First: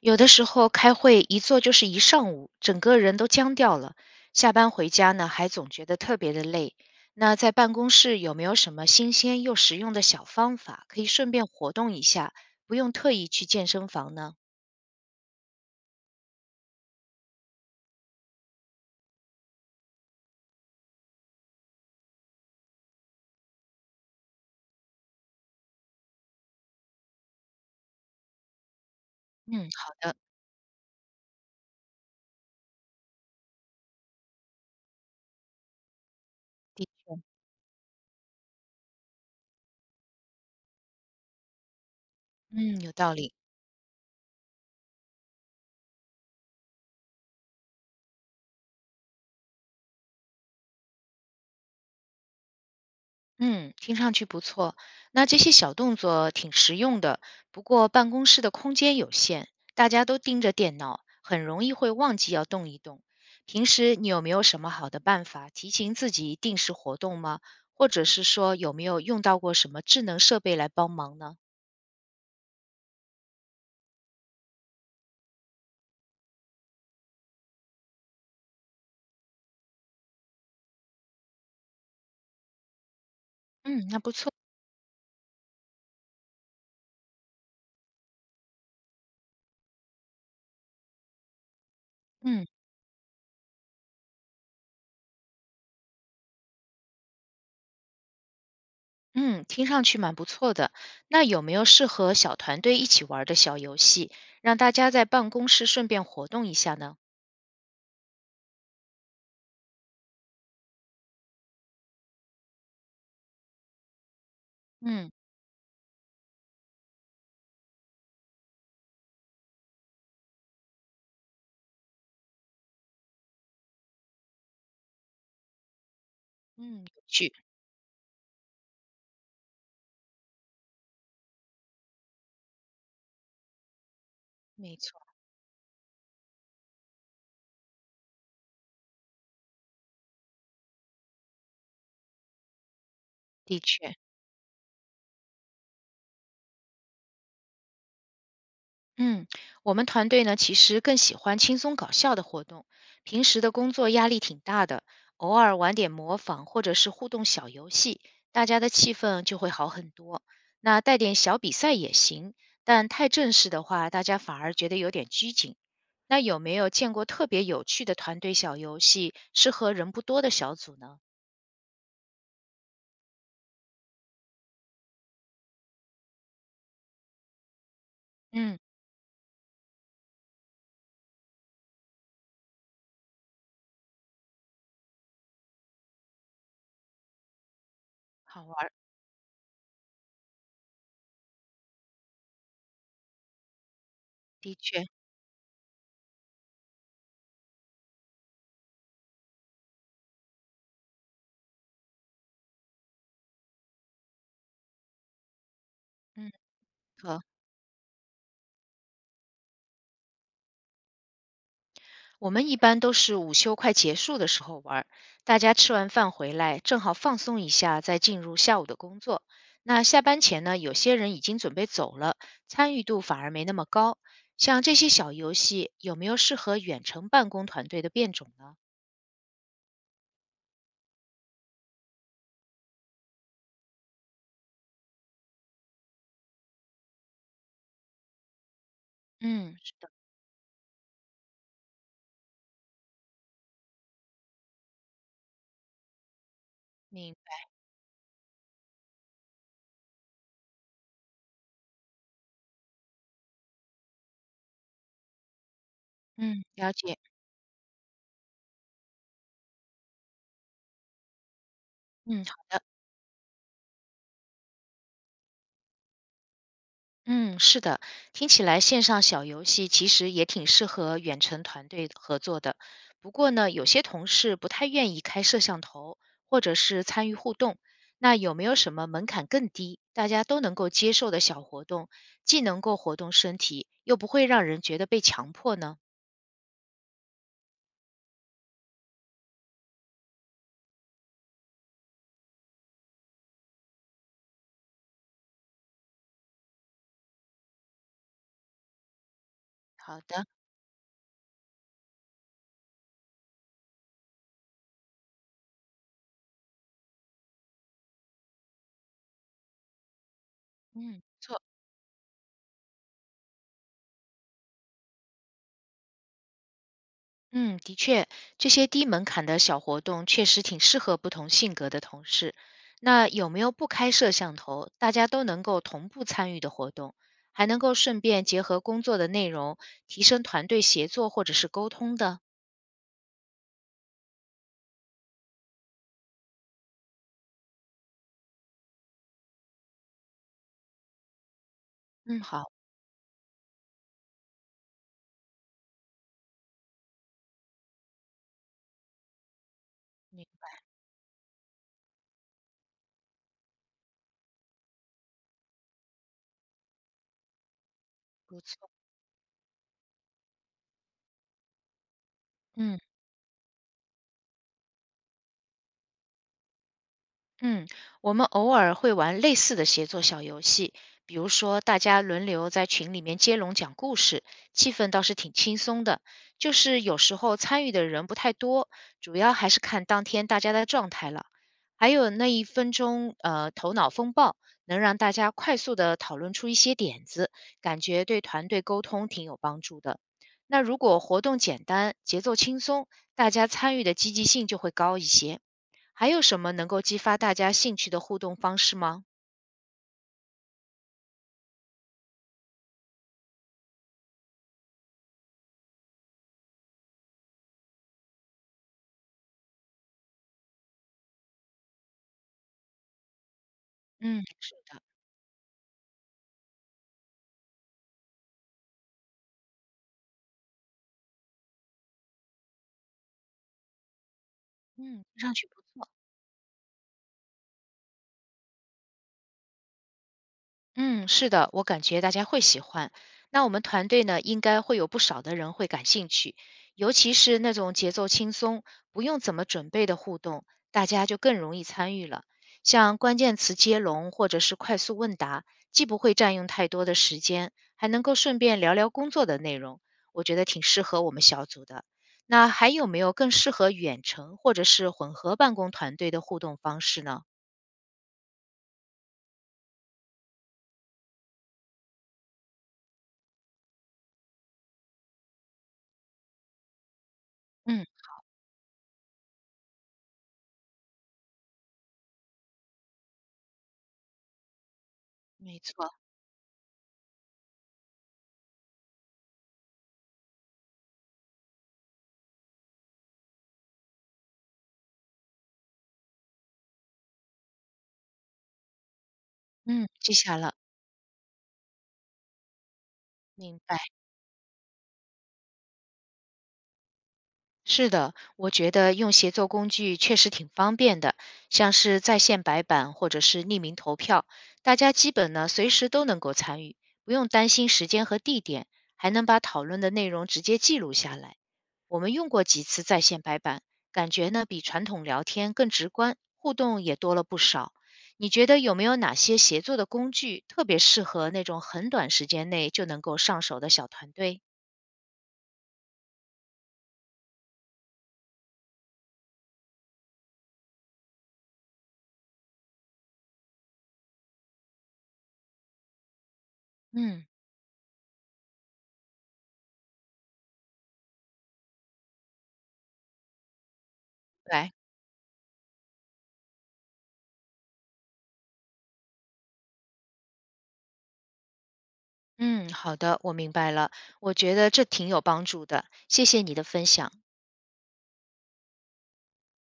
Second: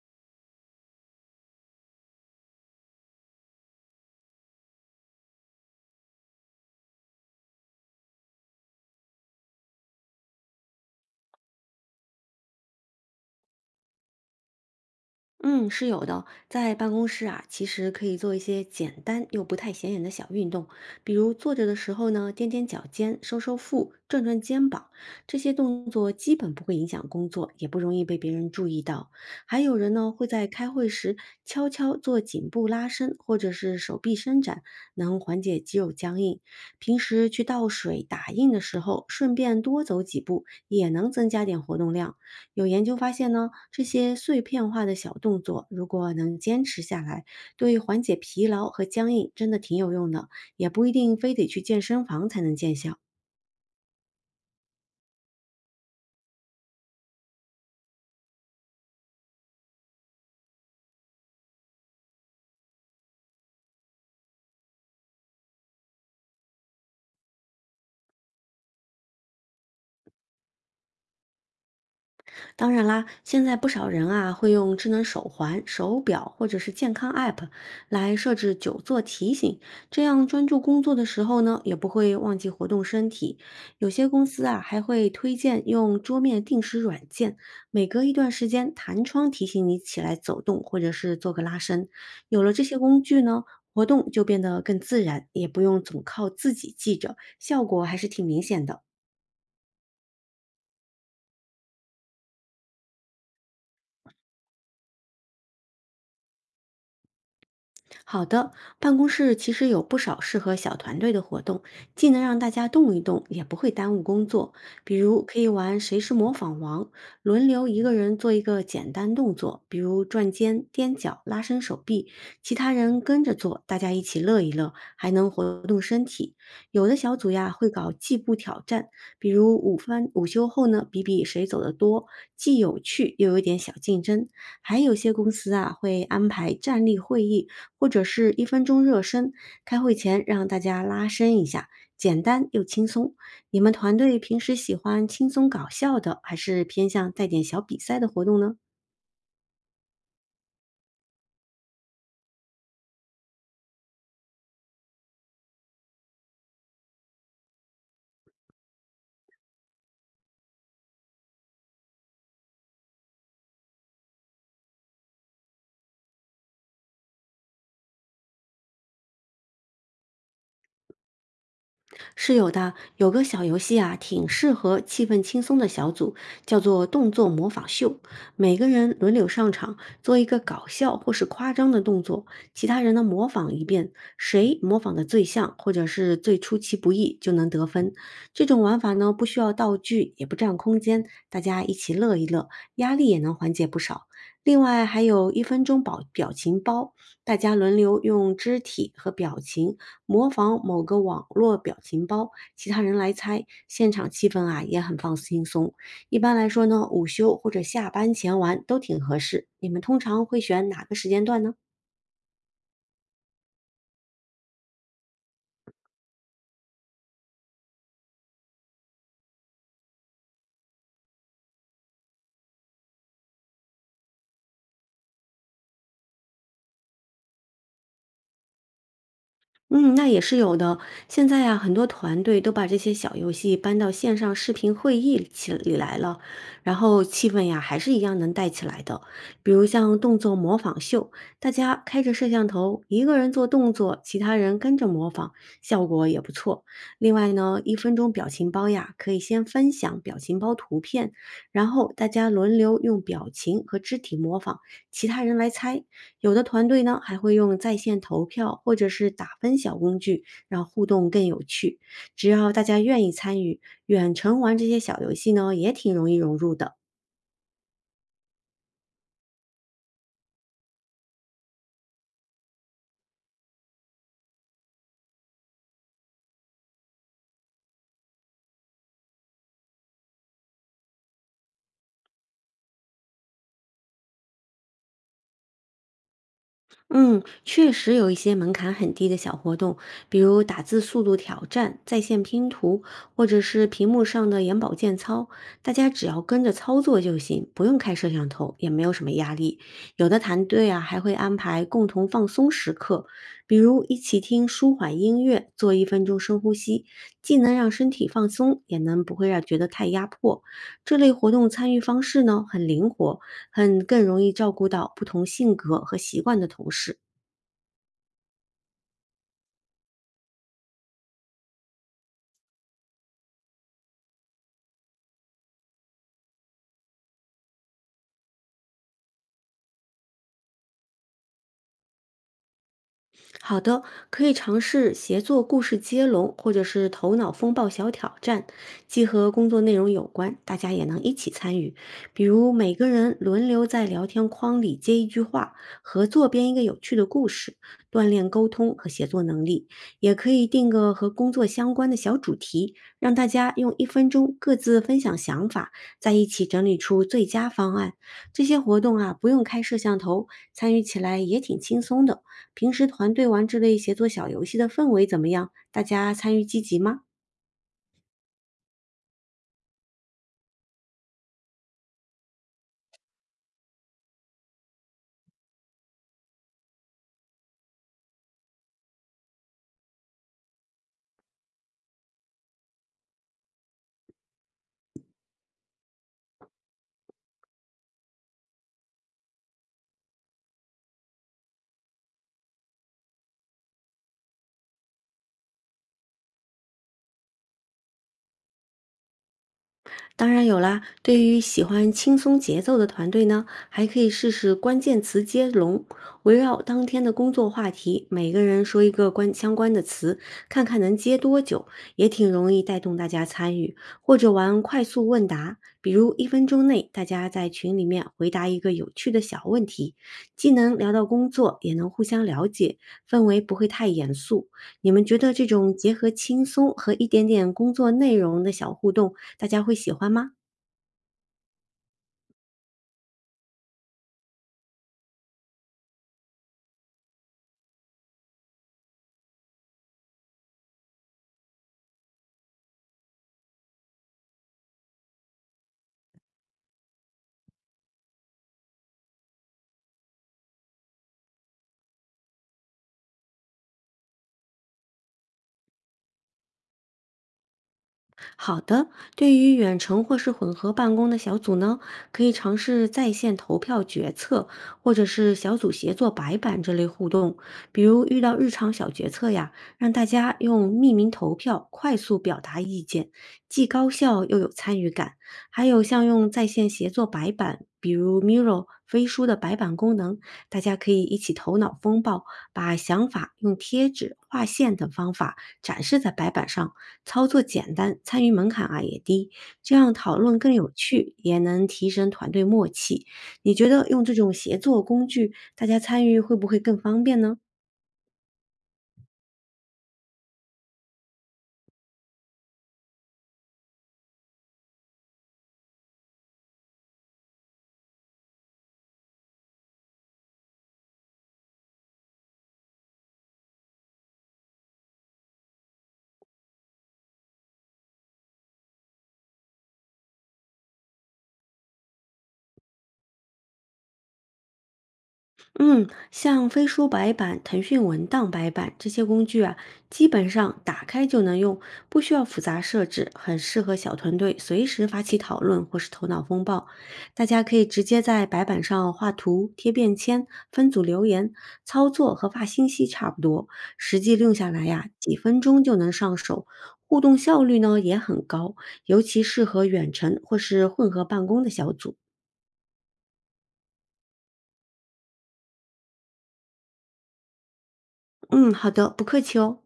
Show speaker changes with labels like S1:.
S1: 有的时候开会一坐就是1上午，整个人都僵掉了。下班回家呢，还总觉得特别的累。那在办公室有没有什么新鲜又实用的小方法，可以顺便活动一下，不用特意去健身房呢？
S2: 嗯，是有的。在办公室啊，其实可以做一些简单又不太显眼的小运动，比如坐着的时候呢，踮踮脚尖、收收腹、转转肩膀，这些动作基本不会影响工作，也不容易被别人注意到。还
S1: 嗯，
S2: 有人
S1: 好
S2: 呢，
S1: 的，
S2: 会在开会时悄悄做颈部拉伸或者是手臂伸展，能缓解肌肉僵硬。
S1: 的
S2: 平时去倒水、打印的时候，顺便多走几步，也能增加点活动量。有
S1: 嗯，
S2: 研
S1: 有
S2: 究发
S1: 道
S2: 现
S1: 理。
S2: 呢，这些碎片化的小动作，如果能坚持下来，对缓解疲劳和僵硬真的挺有用的，也不一定非得去健身房才能见效。
S1: 嗯，听上去不错。那这些小动作挺实用的，不过办公室的空间有限，大家都盯着电脑，很容易会忘记要动一动。平时你有没有什么好的办法提醒自己定时活动吗？或者是说有没有用到过什么智能设备来帮忙呢？
S2: 当然啦，现在不少人啊会用智能手环、手表或者是健康 App 来设置久坐提醒，这样专注工作的时候呢，也不会忘记活动身体。
S1: 嗯，
S2: 有
S1: 那
S2: 些
S1: 不
S2: 公
S1: 错。
S2: 司啊还会推荐用桌面定时软件，每隔一段时间弹窗提醒你起来走动或者是做个拉伸。有
S1: 嗯
S2: 了这些工具呢，活动就变得更自然，也不用总靠自己记着，效果还是挺明显的。
S1: 嗯，听上去蛮不错的。那有没有适合小团队一起玩儿的小游戏，让大家在办公室顺便活动一下呢？
S2: 好的，办公室其实有不少适合小团队的活动，既能让大家动一动，也不会耽误工作。比
S1: 嗯
S2: 如可以玩谁是模仿王，轮流一个人做一个简单动作，比如转肩、踮脚、拉伸手臂，其他人跟着做，大家一起乐一乐，还能活动身体。
S1: 嗯，
S2: 有的
S1: 有
S2: 小组
S1: 趣，
S2: 呀会搞计步挑战，比如午饭午休后呢，比比谁走得多，既有趣又有点小竞争。
S1: 没
S2: 还有
S1: 错。
S2: 些公司啊会安排站立会议或者是一分钟热身，开会前让大家拉伸一下，简单又轻松。
S1: 的
S2: 你们
S1: 确，
S2: 团队平时喜欢轻松搞笑的，还是偏向带点小比赛的活动呢？
S1: 嗯，我们团队呢其实更喜欢轻松搞笑的活动，平时的工作压力挺大的，偶尔玩点模仿或者是互动小游戏，大家的气氛就会好很多。那带点小比赛也行，但太正式的话，大家反而觉得有点拘谨。那有没有见过特别有趣的团队小游戏，适合人不多的小组呢？
S2: 是有的，有个小游戏啊，挺适合气氛轻松的小组，叫做动作模仿秀。每
S1: 嗯，
S2: 个人轮流上场，做一个搞笑或是夸张的动作，其他人呢模仿一遍，谁模仿的最像或者是最出其不意，就能得分。
S1: 好
S2: 这
S1: 玩
S2: 种
S1: 儿
S2: 玩法呢，不需要道具，也不占空间，大家一起乐一乐，压力也能缓解不少。
S1: 的
S2: 另外
S1: 确，
S2: 还有一分钟保表情包，大家轮流用肢体和表情模仿某个网络表情包，其他人来猜，现场气氛啊也很放轻松。一
S1: 嗯，
S2: 般来说呢，午
S1: 好。
S2: 休或者下班前玩都挺合适。你们通常会选哪个时间段呢？
S1: 我们一般都是午休快结束的时候玩儿，大家吃完饭回来，正好放松一下，再进入下午的工作。那下班前呢，有些人已经准备走了，参与度反而没那么高。像这些小游戏，有没有适合远程办公团队的变种呢？
S2: 嗯，那也是有的。现在呀，很多团队都把这些小游戏搬到线上视频会议起里来了，然后气氛呀还是一样能带起来的。比
S1: 嗯，
S2: 如
S1: 是的，
S2: 像动作模仿秀，大家开着摄像头，一个人做动作，其他人跟着模仿，效果也不错。另
S1: 明
S2: 外
S1: 白
S2: 呢，一分钟表情包呀，可以先分享表情包图片，然后大家轮流用表情和肢体模仿，其他人来猜。有的
S1: 嗯
S2: 团
S1: 了
S2: 队
S1: 解，
S2: 呢还会用在线投票或者是打分小工具，让互动更有趣。
S1: 嗯，
S2: 只
S1: 好
S2: 要大
S1: 的。
S2: 家愿意参与，远程玩这些小游戏呢，也挺容易融入的。
S1: 嗯，是的，听起来线上小游戏其实也挺适合远程团队合作的。不过呢，有些同事不太愿意开摄像头，或者是参与互动。那有没有什么门槛更低，大家都能够接受的小活动，既能够活动身体，又不会让人觉得被强迫呢？
S2: 嗯，确实有一些门槛很低的小活动，比如打字速度挑战、在线拼图，或者是屏幕上的眼保健操，大家只要跟着操作就行，不用开摄像头，也没有什么压力。
S1: 好
S2: 有的
S1: 的，
S2: 团队啊，还会安排共同放松时刻，比如一起听舒缓音乐，做一分钟深呼吸，既能让身体放松，也能不会让觉得太压迫。这
S1: 嗯，不
S2: 类活
S1: 错。
S2: 动参与方式呢，很灵活。很更容易照顾到不同性格和习惯的同事。
S1: 嗯，的确，这些低门槛的小活动确实挺适合不同性格的同事。那有没有不开摄像头，大家都能够同步参与的活动，还能够顺便结合工作的内容，提升团队协作或者是沟通的？
S2: 好的，可以尝试协作故事接龙，或者是头脑风暴小挑战，既和工作内容有关，大家也能一起参与。
S1: 嗯，
S2: 比
S1: 好，
S2: 如每个人轮流在聊天框里接一句话，合作编一个有趣的故事，锻炼沟通和协作能力。也可
S1: 你
S2: 以定个和工作相关的小主题，让大家用一分钟各自分享想法，在一起整理出最佳方案。
S1: 不
S2: 这些
S1: 错，
S2: 活动啊，不用开摄像头，参与起来也挺轻松的。平
S1: 嗯。
S2: 时团队玩这类协作小游戏的氛围怎么样？大家参与积极吗？
S1: 嗯，我们偶尔会玩类似的协作小游戏，比如说大家轮流在群里面接龙讲故事，气氛倒是挺轻松的。就是有时候参与的人不太多，主要还是看当天大家的状态了。还有那1分钟，头脑风暴能让大家快速的讨论出一些点子，感觉对团队沟通挺有帮助的。那如果活动简单，节奏轻松，大家参与的积极性就会高一些。还有什么能够激发大家兴趣的互动方式吗？
S2: 当然有啦，对于喜欢轻松节奏的团队呢，还可以试试关键词接龙，围绕当天的工作话题，每个人说一个关相关的词，看看能接多久，也挺容易带动大家参与。或
S1: 嗯，
S2: 者
S1: 是
S2: 玩
S1: 的，
S2: 快速问答，比如一分钟内大家在群里面回答一个有趣的小问题，既能聊到工作，也能互相了解，氛围不会太严肃。你们
S1: 嗯，
S2: 觉
S1: 听
S2: 得
S1: 上
S2: 这
S1: 去不
S2: 种
S1: 错。
S2: 结合轻松和一点点工作内容的小互动？大家会喜欢吗？
S1: 嗯，是的，我感觉大家会喜欢。那我们团队呢，应该会有不少的人会感兴趣，尤其是那种节奏轻松、不用怎么准备的互动，大家就更容易参与了。像关键词接龙或者是快速问答，既不会占用太多的时间，还能够顺便聊聊工作的内容，我觉得挺适合我们小组的。那还有没有更适合远程或者是混合办公团队的互动方式呢？
S2: 好的，对于远程或是混合办公的小组呢，可以尝试在线投票决策，或者是小组协作白板这类互动。比
S1: 嗯，
S2: 如遇到日常小决策呀，让大家用匿名投票快速表达意见，既高效又有参与感。
S1: 没
S2: 还有
S1: 错，
S2: 像用在线协作白板，比如 Miro。飞书的白板功能，大家可以一起头脑风暴，把想法用贴纸、画线等方法展示在白板上，操作简单，参与门槛啊也低，这
S1: 嗯，
S2: 样
S1: 记
S2: 讨
S1: 下
S2: 论
S1: 了，
S2: 更有趣，也能提升团队默契。你
S1: 明
S2: 觉
S1: 白。
S2: 得用这种协作工具，大家参与会不会更方便呢？
S1: 是的，我觉得用协作工具确实挺方便的，像是在线白板或者是匿名投票，大家基本呢随时都能够参与，不用担心时间和地点，还能把讨论的内容直接记录下来。我们用过几次在线白板，感觉呢比传统聊天更直观，互动也多了不少。你觉得有没有哪些协作的工具特别适合那种很短时间内就能够上手的小团队？
S2: 嗯，像飞书白板、腾讯文档白板这些工具啊，基本上打开就能用，不需要复杂设置，很适合小团队随时发起讨论或是头脑风暴。大
S1: 嗯，
S2: 家可以直接在白板上画图、贴便签、分组留言，操作和发信息差不多，实际用下来
S1: 对。
S2: 呀，几分钟就能上手，互动效率呢也很高，尤其适合远程或是混合办公的小组。
S1: 嗯，好的，我明白了，我觉得这挺有帮助的，谢谢你的分享。
S2: 嗯，好的，不客气哦。